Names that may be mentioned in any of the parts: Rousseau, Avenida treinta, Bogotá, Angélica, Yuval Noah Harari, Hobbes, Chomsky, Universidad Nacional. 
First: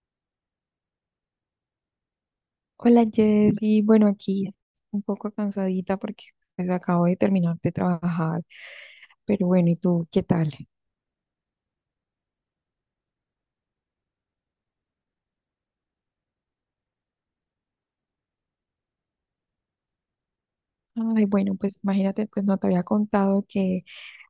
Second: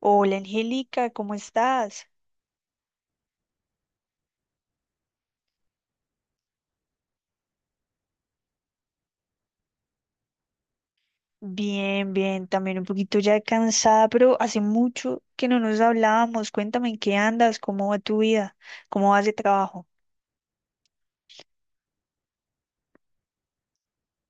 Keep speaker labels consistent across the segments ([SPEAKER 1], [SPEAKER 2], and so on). [SPEAKER 1] Hola Angélica, ¿cómo estás?
[SPEAKER 2] Hola Jessy, bueno aquí un poco cansadita porque pues acabo de terminar de trabajar, pero bueno, ¿y tú qué tal?
[SPEAKER 1] Bien, bien, también un poquito ya cansada, pero hace mucho que no nos hablábamos. Cuéntame en qué andas, cómo va tu vida, cómo vas de trabajo.
[SPEAKER 2] Ay, bueno, pues imagínate, pues no te había contado que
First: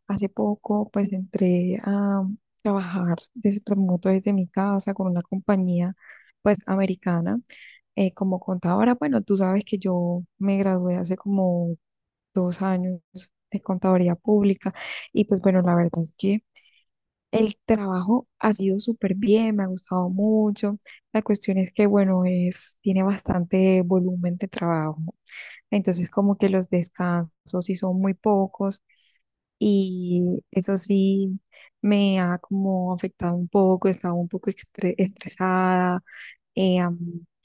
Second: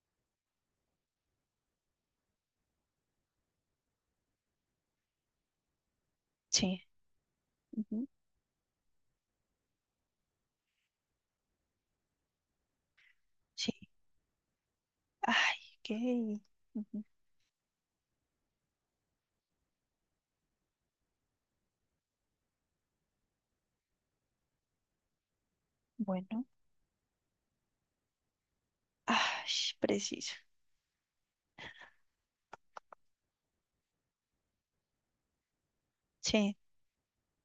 [SPEAKER 2] hace poco pues entré a trabajar desde remoto desde mi casa con una compañía pues
[SPEAKER 1] Sí,
[SPEAKER 2] americana,
[SPEAKER 1] ujú,
[SPEAKER 2] como contadora. Bueno, tú sabes que yo me gradué hace como 2 años de
[SPEAKER 1] sí.
[SPEAKER 2] contaduría pública. Y pues
[SPEAKER 1] Ay,
[SPEAKER 2] bueno, la verdad es
[SPEAKER 1] qué.
[SPEAKER 2] que
[SPEAKER 1] Ujú.
[SPEAKER 2] el trabajo ha sido súper bien, me ha gustado mucho. La cuestión es que, bueno, es, tiene bastante volumen de trabajo. Entonces, como
[SPEAKER 1] Bueno,
[SPEAKER 2] que los descansos sí son muy pocos
[SPEAKER 1] ay, preciso.
[SPEAKER 2] y eso sí me ha como afectado un poco, he estado un poco estresada,
[SPEAKER 1] Sí.
[SPEAKER 2] eh, am,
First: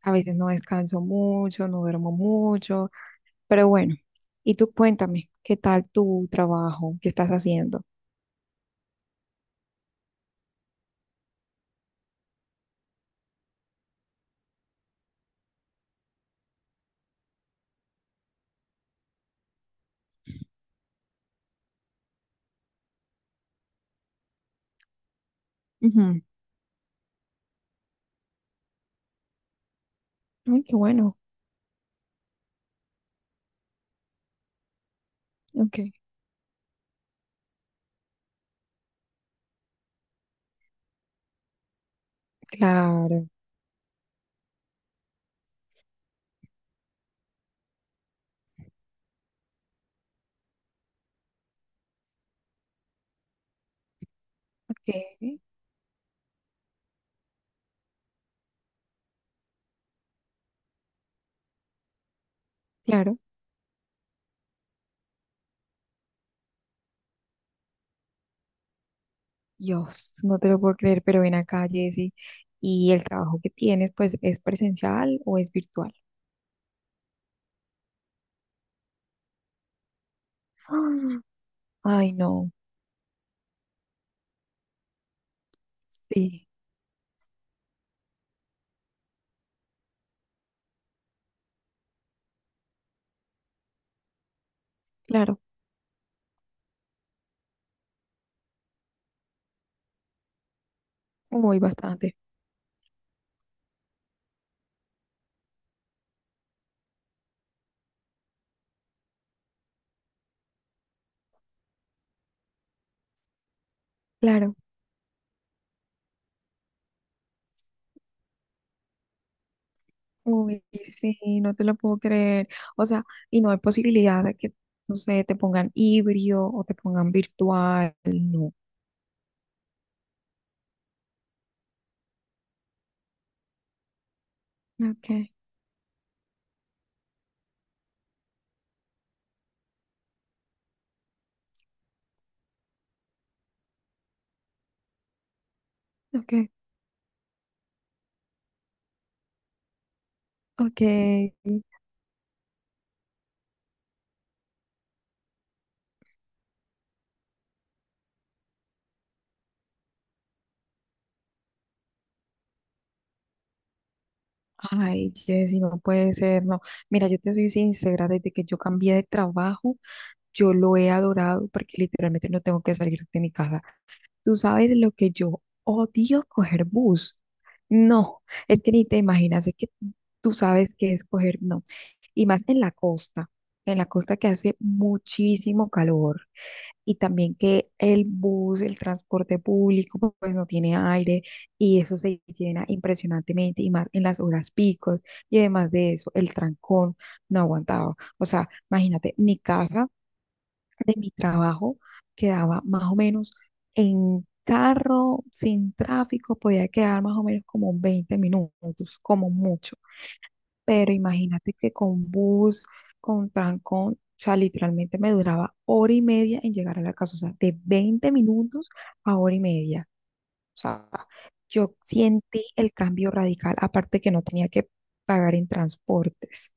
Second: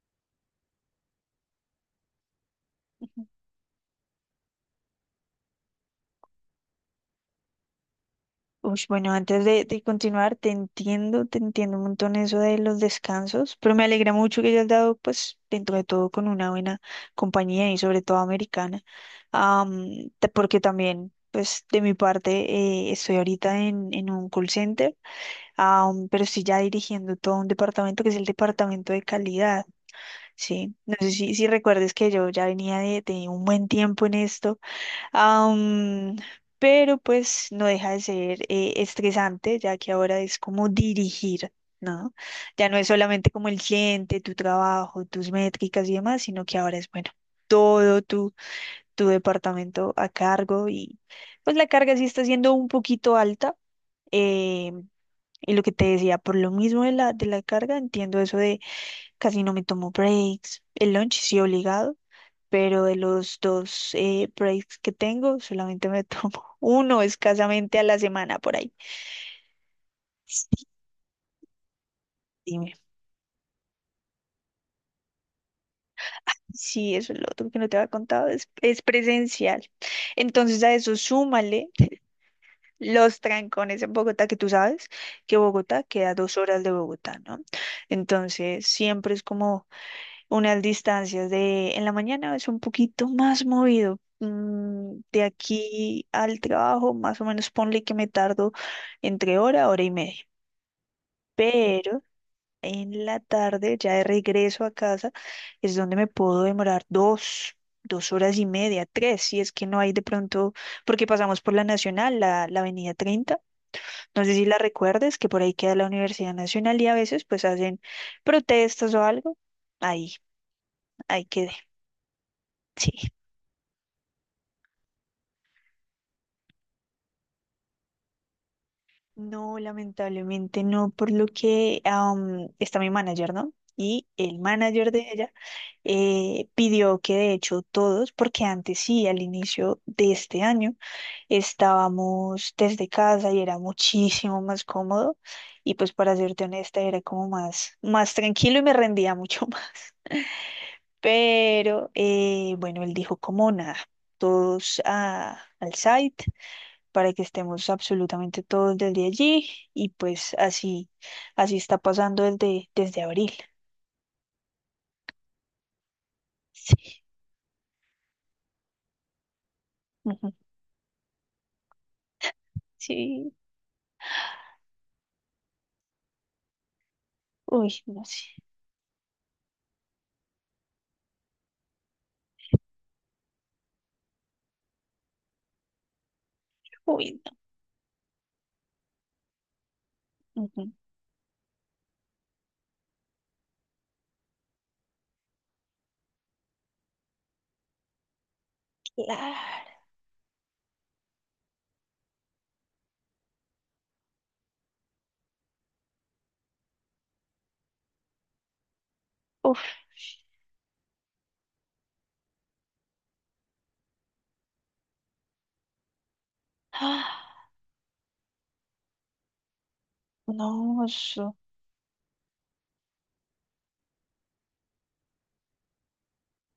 [SPEAKER 2] a veces no descanso mucho, no duermo mucho, pero bueno, y tú cuéntame, ¿qué tal tu trabajo? ¿Qué estás haciendo?
[SPEAKER 1] Ush, bueno, antes de continuar, te entiendo un montón eso de los descansos, pero me alegra mucho que hayas dado, pues, dentro de todo con una buena compañía y sobre todo americana. Porque también, pues, de mi parte, estoy ahorita en, un call center,
[SPEAKER 2] Ujú.
[SPEAKER 1] pero estoy ya dirigiendo todo un departamento que es el departamento de calidad,
[SPEAKER 2] Ay,
[SPEAKER 1] ¿sí?
[SPEAKER 2] qué
[SPEAKER 1] No sé
[SPEAKER 2] bueno.
[SPEAKER 1] si recuerdes que yo ya venía de un buen tiempo en esto.
[SPEAKER 2] Ok.
[SPEAKER 1] Am, pero pues no deja de ser estresante, ya que ahora es como dirigir, ¿no? Ya no es
[SPEAKER 2] Claro.
[SPEAKER 1] solamente como el cliente, tu trabajo, tus métricas y demás, sino que ahora es, bueno, todo tu, tu departamento a cargo y pues la carga sí está siendo un poquito alta. eh,
[SPEAKER 2] Ok,
[SPEAKER 1] y lo que te decía, por lo mismo de la carga, entiendo eso de casi no me tomo breaks, el lunch sí obligado, pero de
[SPEAKER 2] claro.
[SPEAKER 1] los dos breaks que tengo, solamente me tomo uno escasamente a la semana por ahí.
[SPEAKER 2] Dios, no te lo
[SPEAKER 1] Sí,
[SPEAKER 2] puedo creer, pero ven acá, Jessy.
[SPEAKER 1] dime.
[SPEAKER 2] ¿Y el trabajo que tienes, pues, es presencial o es virtual?
[SPEAKER 1] Sí, eso es lo otro que no te había contado, es presencial. Entonces a eso
[SPEAKER 2] ¡Ah!
[SPEAKER 1] súmale
[SPEAKER 2] Ay, no.
[SPEAKER 1] los trancones en Bogotá, que tú sabes que Bogotá queda a dos
[SPEAKER 2] Sí,
[SPEAKER 1] horas de Bogotá, ¿no? Entonces siempre es como unas distancias de en la mañana es un poquito más movido. De
[SPEAKER 2] claro.
[SPEAKER 1] aquí al trabajo, más o menos ponle que me tardo entre hora, hora y media.
[SPEAKER 2] Uy,
[SPEAKER 1] Pero
[SPEAKER 2] bastante.
[SPEAKER 1] en la tarde, ya de regreso a casa, es donde me puedo demorar dos, 2 horas y media, tres, si es que no hay de pronto, porque pasamos por la Nacional, la Avenida 30. No sé si
[SPEAKER 2] Claro.
[SPEAKER 1] la recuerdes, que por ahí queda la Universidad Nacional y a veces pues hacen protestas o algo. Ahí,
[SPEAKER 2] Uy, sí,
[SPEAKER 1] ahí quedé.
[SPEAKER 2] no te lo puedo creer. O
[SPEAKER 1] Sí.
[SPEAKER 2] sea, y no hay posibilidad de que, no sé, te pongan híbrido o te pongan virtual. No.
[SPEAKER 1] No, lamentablemente no, por lo que está mi manager, ¿no? Y el manager de ella
[SPEAKER 2] Okay,
[SPEAKER 1] pidió que de hecho todos, porque antes sí, al inicio de este año, estábamos desde casa y era muchísimo más cómodo. Y pues para serte
[SPEAKER 2] okay,
[SPEAKER 1] honesta, era como más, más tranquilo y me rendía mucho más.
[SPEAKER 2] okay.
[SPEAKER 1] Pero bueno, él dijo como nada, todos al site para que estemos absolutamente todos desde allí y pues así, así está pasando desde abril.
[SPEAKER 2] Ay, Jessy, no puede ser, no.
[SPEAKER 1] Sí,
[SPEAKER 2] Mira, yo te soy sincera, desde que yo cambié de trabajo,
[SPEAKER 1] ujú,
[SPEAKER 2] yo lo he adorado porque literalmente no tengo que salir de mi
[SPEAKER 1] sí,
[SPEAKER 2] casa. Tú sabes lo que yo odio coger bus.
[SPEAKER 1] uy, no
[SPEAKER 2] No,
[SPEAKER 1] sé,
[SPEAKER 2] es que ni te imaginas, es que tú sabes que es coger, no. Y más en la costa que hace muchísimo calor y
[SPEAKER 1] uy,
[SPEAKER 2] también que el bus, el transporte público, pues
[SPEAKER 1] no,
[SPEAKER 2] no
[SPEAKER 1] ujú,
[SPEAKER 2] tiene aire y eso se llena impresionantemente y más en las horas picos y además de eso, el trancón no aguantaba. O sea, imagínate,
[SPEAKER 1] Clara,
[SPEAKER 2] mi casa de mi trabajo quedaba más o menos en carro, sin tráfico, podía quedar más o menos como 20 minutos, como mucho.
[SPEAKER 1] uf,
[SPEAKER 2] Pero imagínate que con bus, con trancón, o sea, literalmente me duraba hora y media en llegar a la casa, o sea,
[SPEAKER 1] ah,
[SPEAKER 2] de 20 minutos a hora y media. O
[SPEAKER 1] no,
[SPEAKER 2] sea,
[SPEAKER 1] eso,
[SPEAKER 2] yo sentí el cambio radical, aparte que no tenía que pagar en transportes.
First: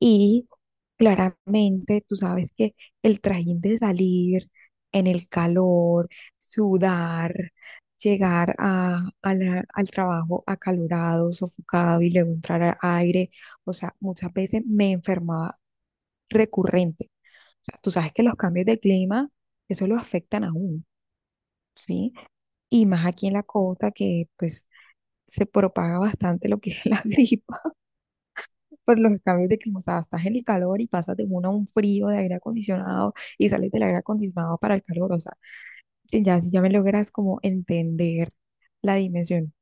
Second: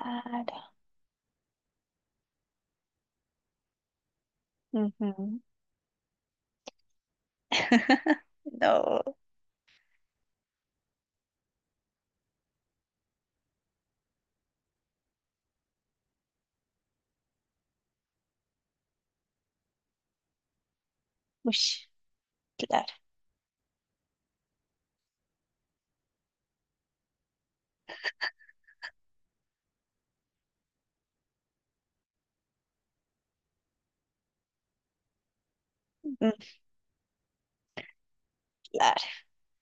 [SPEAKER 2] Y claramente tú sabes que el trajín de salir en el
[SPEAKER 1] ujú,
[SPEAKER 2] calor, sudar, llegar a,
[SPEAKER 1] no,
[SPEAKER 2] a la- al trabajo acalorado, sofocado y luego entrar al aire, o sea, muchas veces me enfermaba recurrente. O sea, tú sabes que los cambios de clima, eso lo afectan a uno,
[SPEAKER 1] uy,
[SPEAKER 2] ¿sí? Y
[SPEAKER 1] claro,
[SPEAKER 2] más aquí en la costa que pues se propaga bastante lo que es la gripa por los cambios de clima. O sea, estás en el calor y pasas de uno a un frío de aire acondicionado y sales del aire acondicionado para el calor. O sea, si
[SPEAKER 1] mm,
[SPEAKER 2] ya, si ya me logras como entender la
[SPEAKER 1] Clara,
[SPEAKER 2] dimensión.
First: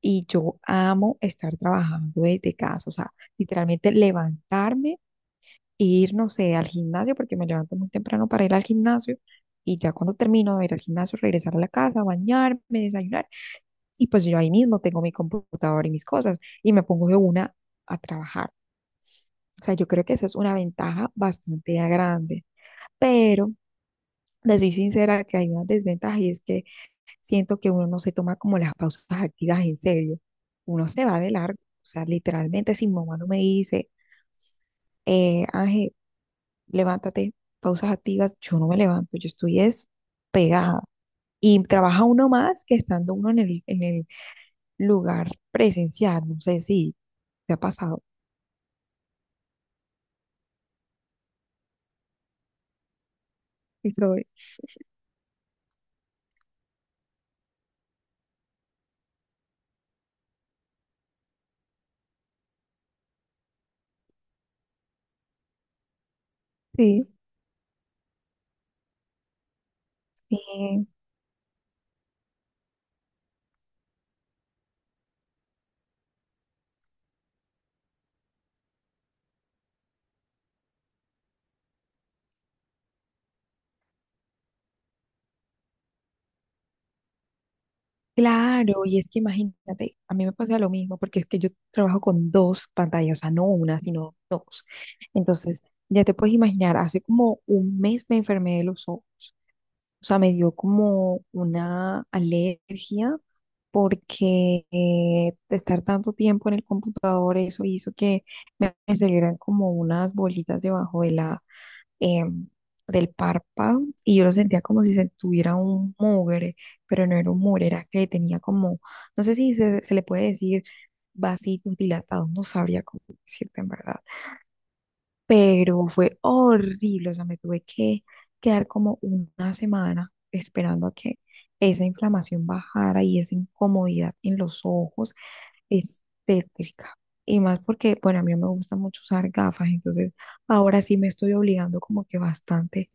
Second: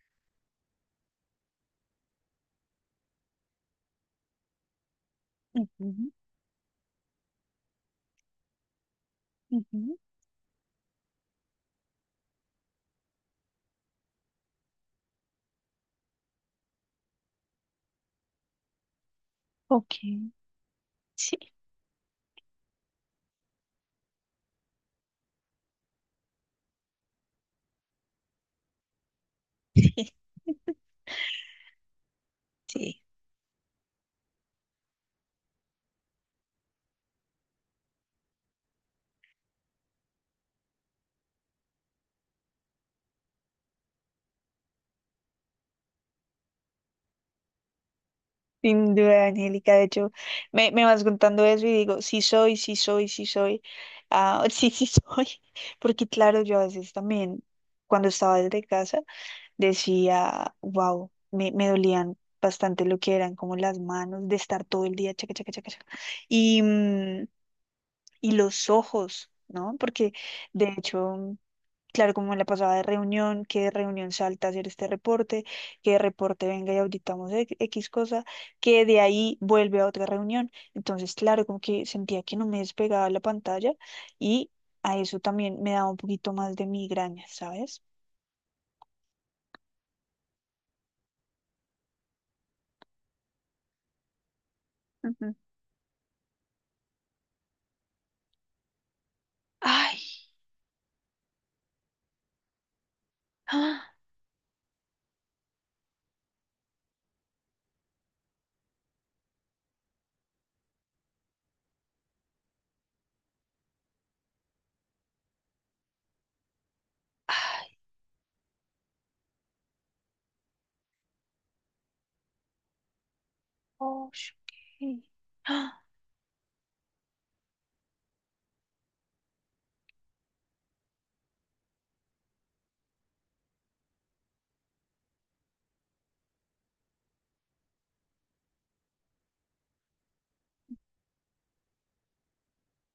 [SPEAKER 2] Y yo amo estar trabajando desde casa, o sea, literalmente levantarme e
[SPEAKER 1] ujú,
[SPEAKER 2] ir, no sé, al gimnasio, porque me levanto muy temprano para ir al gimnasio. Y ya
[SPEAKER 1] ujú,
[SPEAKER 2] cuando termino de ir al gimnasio, regresar a la casa, bañarme, desayunar. Y pues yo ahí mismo tengo mi computador y mis cosas y me pongo de una a trabajar. O sea, yo
[SPEAKER 1] ok,
[SPEAKER 2] creo que esa es una ventaja
[SPEAKER 1] sí,
[SPEAKER 2] bastante grande. Pero les soy sincera que hay una desventaja y es que siento que uno no se toma como las pausas activas en serio. Uno se va de largo. O sea, literalmente si mi
[SPEAKER 1] sí.
[SPEAKER 2] mamá no me dice, Ángel, levántate, pausas activas, yo no me levanto, yo estoy es pegada. Y trabaja uno más que estando uno en el lugar presencial. No sé si te ha pasado.
[SPEAKER 1] Sin duda, Angélica. De hecho, me vas contando eso y digo, sí soy, sí soy, sí soy.
[SPEAKER 2] Sí, soy.
[SPEAKER 1] Ah, sí, sí soy. Porque claro, yo a veces también, cuando estaba desde casa, decía, wow, me dolían bastante lo que eran como las manos de estar todo el día chaca, chaca, chaca, chaca. Y,
[SPEAKER 2] Sí,
[SPEAKER 1] y los ojos, ¿no? Porque de
[SPEAKER 2] sí,
[SPEAKER 1] hecho... Claro, como en la pasada de reunión, que de reunión salta a hacer este reporte, que de reporte venga y auditamos X cosa, que de ahí vuelve a otra reunión. Entonces, claro, como que sentía que no me despegaba la pantalla y a eso también me daba un poquito más de migraña, ¿sabes?
[SPEAKER 2] claro, y es que imagínate, a mí me pasa lo mismo, porque es que yo trabajo con dos pantallas, o sea, no una, sino dos.
[SPEAKER 1] Ujú.
[SPEAKER 2] Entonces, ya te puedes imaginar, hace como un mes me enfermé de los ojos,
[SPEAKER 1] Ay,
[SPEAKER 2] o sea, me dio como una alergia,
[SPEAKER 1] ah,
[SPEAKER 2] porque de estar tanto tiempo en el computador, eso hizo que me salieran como unas bolitas debajo de em, del párpado y yo lo sentía como si se tuviera un mugre, pero no era un mugre,
[SPEAKER 1] ay,
[SPEAKER 2] era que tenía como, no sé si se le puede decir vasitos dilatados, no sabría cómo decirte en verdad,
[SPEAKER 1] oh, ok. Ah,
[SPEAKER 2] pero fue horrible, o sea, me tuve que quedar como una semana esperando a que esa inflamación bajara y esa incomodidad en los ojos es tétrica. Y más porque, bueno, a mí no me gusta mucho usar gafas, entonces ahora sí me estoy obligando como que bastante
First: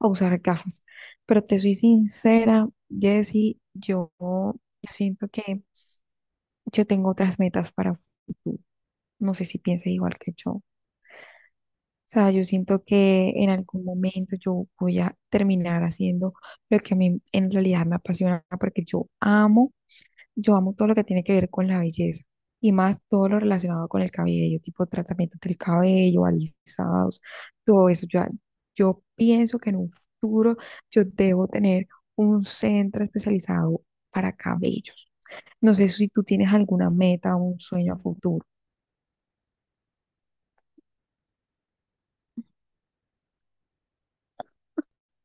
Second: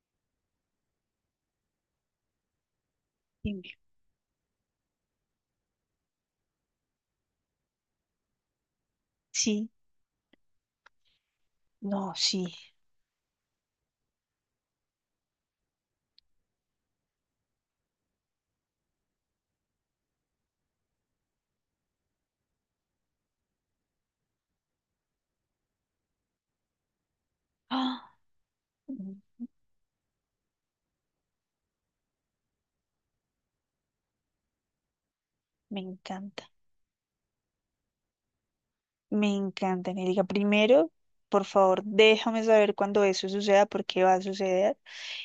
[SPEAKER 2] a usar gafas. Pero te soy sincera, Jessy,
[SPEAKER 1] dime.
[SPEAKER 2] yo siento que yo tengo otras metas para futuro. No sé si
[SPEAKER 1] Sí,
[SPEAKER 2] piensas igual que yo. O
[SPEAKER 1] no,
[SPEAKER 2] sea,
[SPEAKER 1] sí.
[SPEAKER 2] yo siento que en algún momento yo voy a terminar haciendo lo que a mí en realidad me apasiona, porque yo amo todo lo que tiene que ver con la belleza y más todo lo relacionado con el cabello, tipo tratamientos del cabello, alisados, todo eso.
[SPEAKER 1] Ah,
[SPEAKER 2] Yo
[SPEAKER 1] mm,
[SPEAKER 2] pienso que en un futuro yo debo tener un centro especializado para cabellos. No
[SPEAKER 1] me
[SPEAKER 2] sé si tú
[SPEAKER 1] encanta.
[SPEAKER 2] tienes alguna meta o un sueño a futuro.
[SPEAKER 1] Me encanta, Angélica. Primero, por favor, déjame saber cuándo eso suceda, porque va a suceder.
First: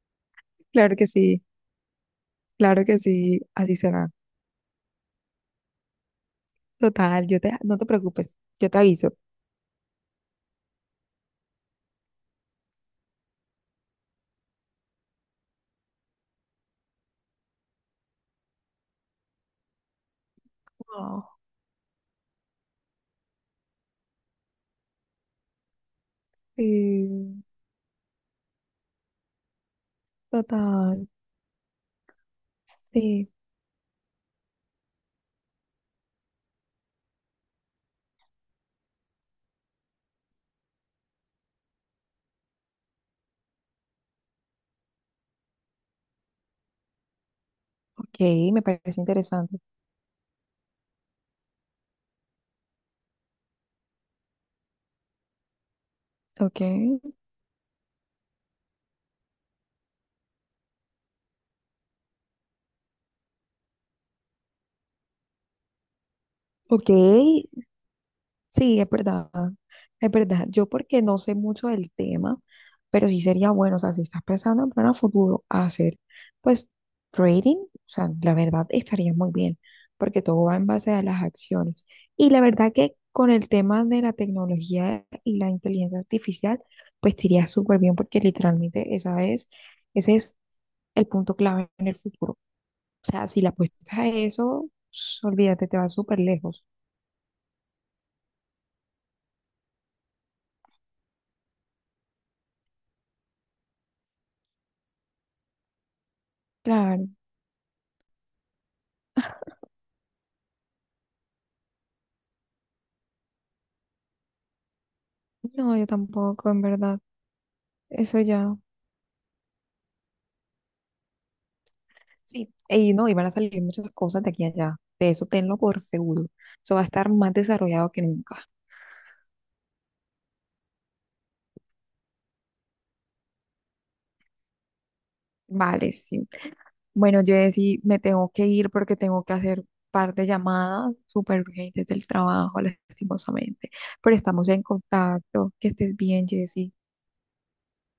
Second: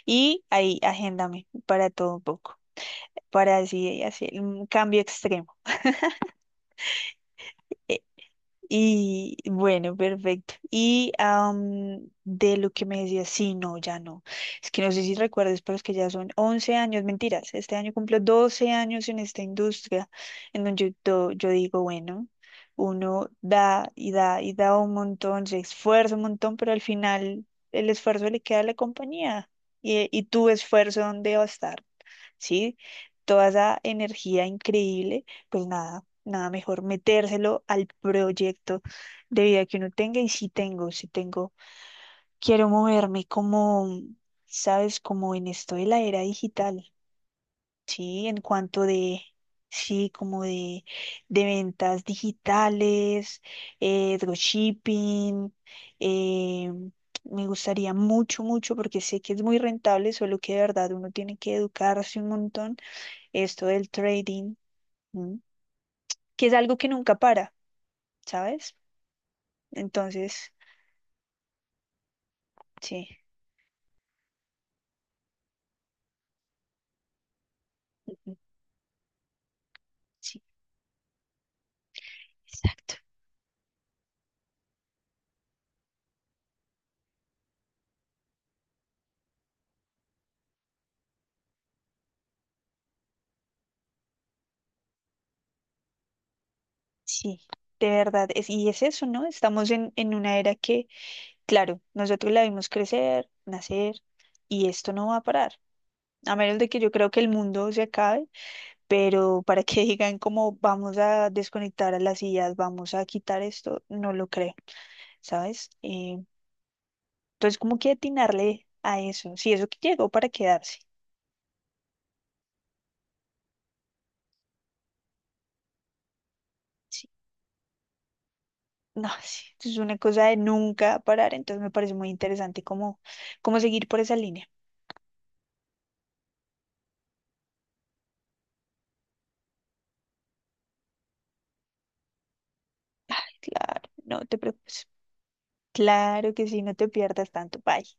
[SPEAKER 1] Y ahí,
[SPEAKER 2] Claro que sí,
[SPEAKER 1] agéndame para todo un poco,
[SPEAKER 2] claro que sí,
[SPEAKER 1] para
[SPEAKER 2] así
[SPEAKER 1] así,
[SPEAKER 2] será.
[SPEAKER 1] así, un cambio extremo.
[SPEAKER 2] Total, yo te, no te preocupes, yo te aviso.
[SPEAKER 1] Y bueno, perfecto. Y de lo que me decías, sí, no, ya no. Es que no sé si recuerdas, pero es que ya son 11 años, mentiras. Este año cumplo 12 años en esta industria, en donde
[SPEAKER 2] Wow,
[SPEAKER 1] yo digo, bueno, uno da y da y da un montón, se esfuerza un montón, pero al
[SPEAKER 2] sí,
[SPEAKER 1] final el esfuerzo le queda a la compañía. Y tu esfuerzo,
[SPEAKER 2] total,
[SPEAKER 1] ¿dónde va a estar? ¿Sí?
[SPEAKER 2] sí.
[SPEAKER 1] Toda esa energía increíble, pues nada, nada mejor metérselo al proyecto de vida que uno tenga y si tengo, quiero moverme como, sabes, como en esto de la era digital,
[SPEAKER 2] Ok,
[SPEAKER 1] ¿sí? En
[SPEAKER 2] me
[SPEAKER 1] cuanto
[SPEAKER 2] parece
[SPEAKER 1] de,
[SPEAKER 2] interesante.
[SPEAKER 1] sí, como de, ventas digitales, dropshipping.
[SPEAKER 2] Ok.
[SPEAKER 1] eh, Me gustaría mucho, mucho, porque sé que es muy rentable, solo que de verdad uno tiene que educarse un montón, esto del trading, ¿m? Que es algo que
[SPEAKER 2] Ok,
[SPEAKER 1] nunca para, ¿sabes?
[SPEAKER 2] sí, es verdad, es verdad.
[SPEAKER 1] Entonces,
[SPEAKER 2] Yo porque no sé mucho del tema,
[SPEAKER 1] sí,
[SPEAKER 2] pero sí sería bueno, o sea, si estás pensando en plan a futuro, hacer pues trading, o sea, la
[SPEAKER 1] ujú,
[SPEAKER 2] verdad estaría muy bien, porque
[SPEAKER 1] sí,
[SPEAKER 2] todo va en base a las acciones. Y la verdad
[SPEAKER 1] exacto,
[SPEAKER 2] que con el tema de la tecnología y la inteligencia artificial, pues te iría súper bien, porque literalmente ese es el punto clave en el futuro. O sea, si la apuestas a eso, olvídate, te vas súper lejos.
[SPEAKER 1] sí, de verdad, es, y es eso, ¿no? Estamos en una era que, claro, nosotros la vimos crecer, nacer, y esto no va a parar, a menos de que yo
[SPEAKER 2] Claro.
[SPEAKER 1] creo que el mundo se acabe, pero para que digan cómo vamos a desconectar a las sillas, vamos a quitar esto, no lo creo, ¿sabes?
[SPEAKER 2] No, yo
[SPEAKER 1] Eh,
[SPEAKER 2] tampoco, en verdad.
[SPEAKER 1] entonces, ¿cómo que
[SPEAKER 2] Eso ya.
[SPEAKER 1] atinarle a eso? Sí, eso que llegó para quedarse.
[SPEAKER 2] Sí. Y no, y van a salir muchas cosas de aquí a allá. De eso tenlo por seguro. Eso va a estar más desarrollado que nunca.
[SPEAKER 1] No, sí, esto es una cosa de nunca parar, entonces me parece muy interesante cómo, cómo seguir por esa línea.
[SPEAKER 2] Vale, sí. Bueno, yo sí me tengo que ir porque tengo que hacer par de llamadas súper urgentes del trabajo, lastimosamente.
[SPEAKER 1] Claro,
[SPEAKER 2] Pero
[SPEAKER 1] no te
[SPEAKER 2] estamos en
[SPEAKER 1] preocupes.
[SPEAKER 2] contacto. Que estés bien,
[SPEAKER 1] Claro que sí,
[SPEAKER 2] Jessy.
[SPEAKER 1] no te pierdas tanto. Bye.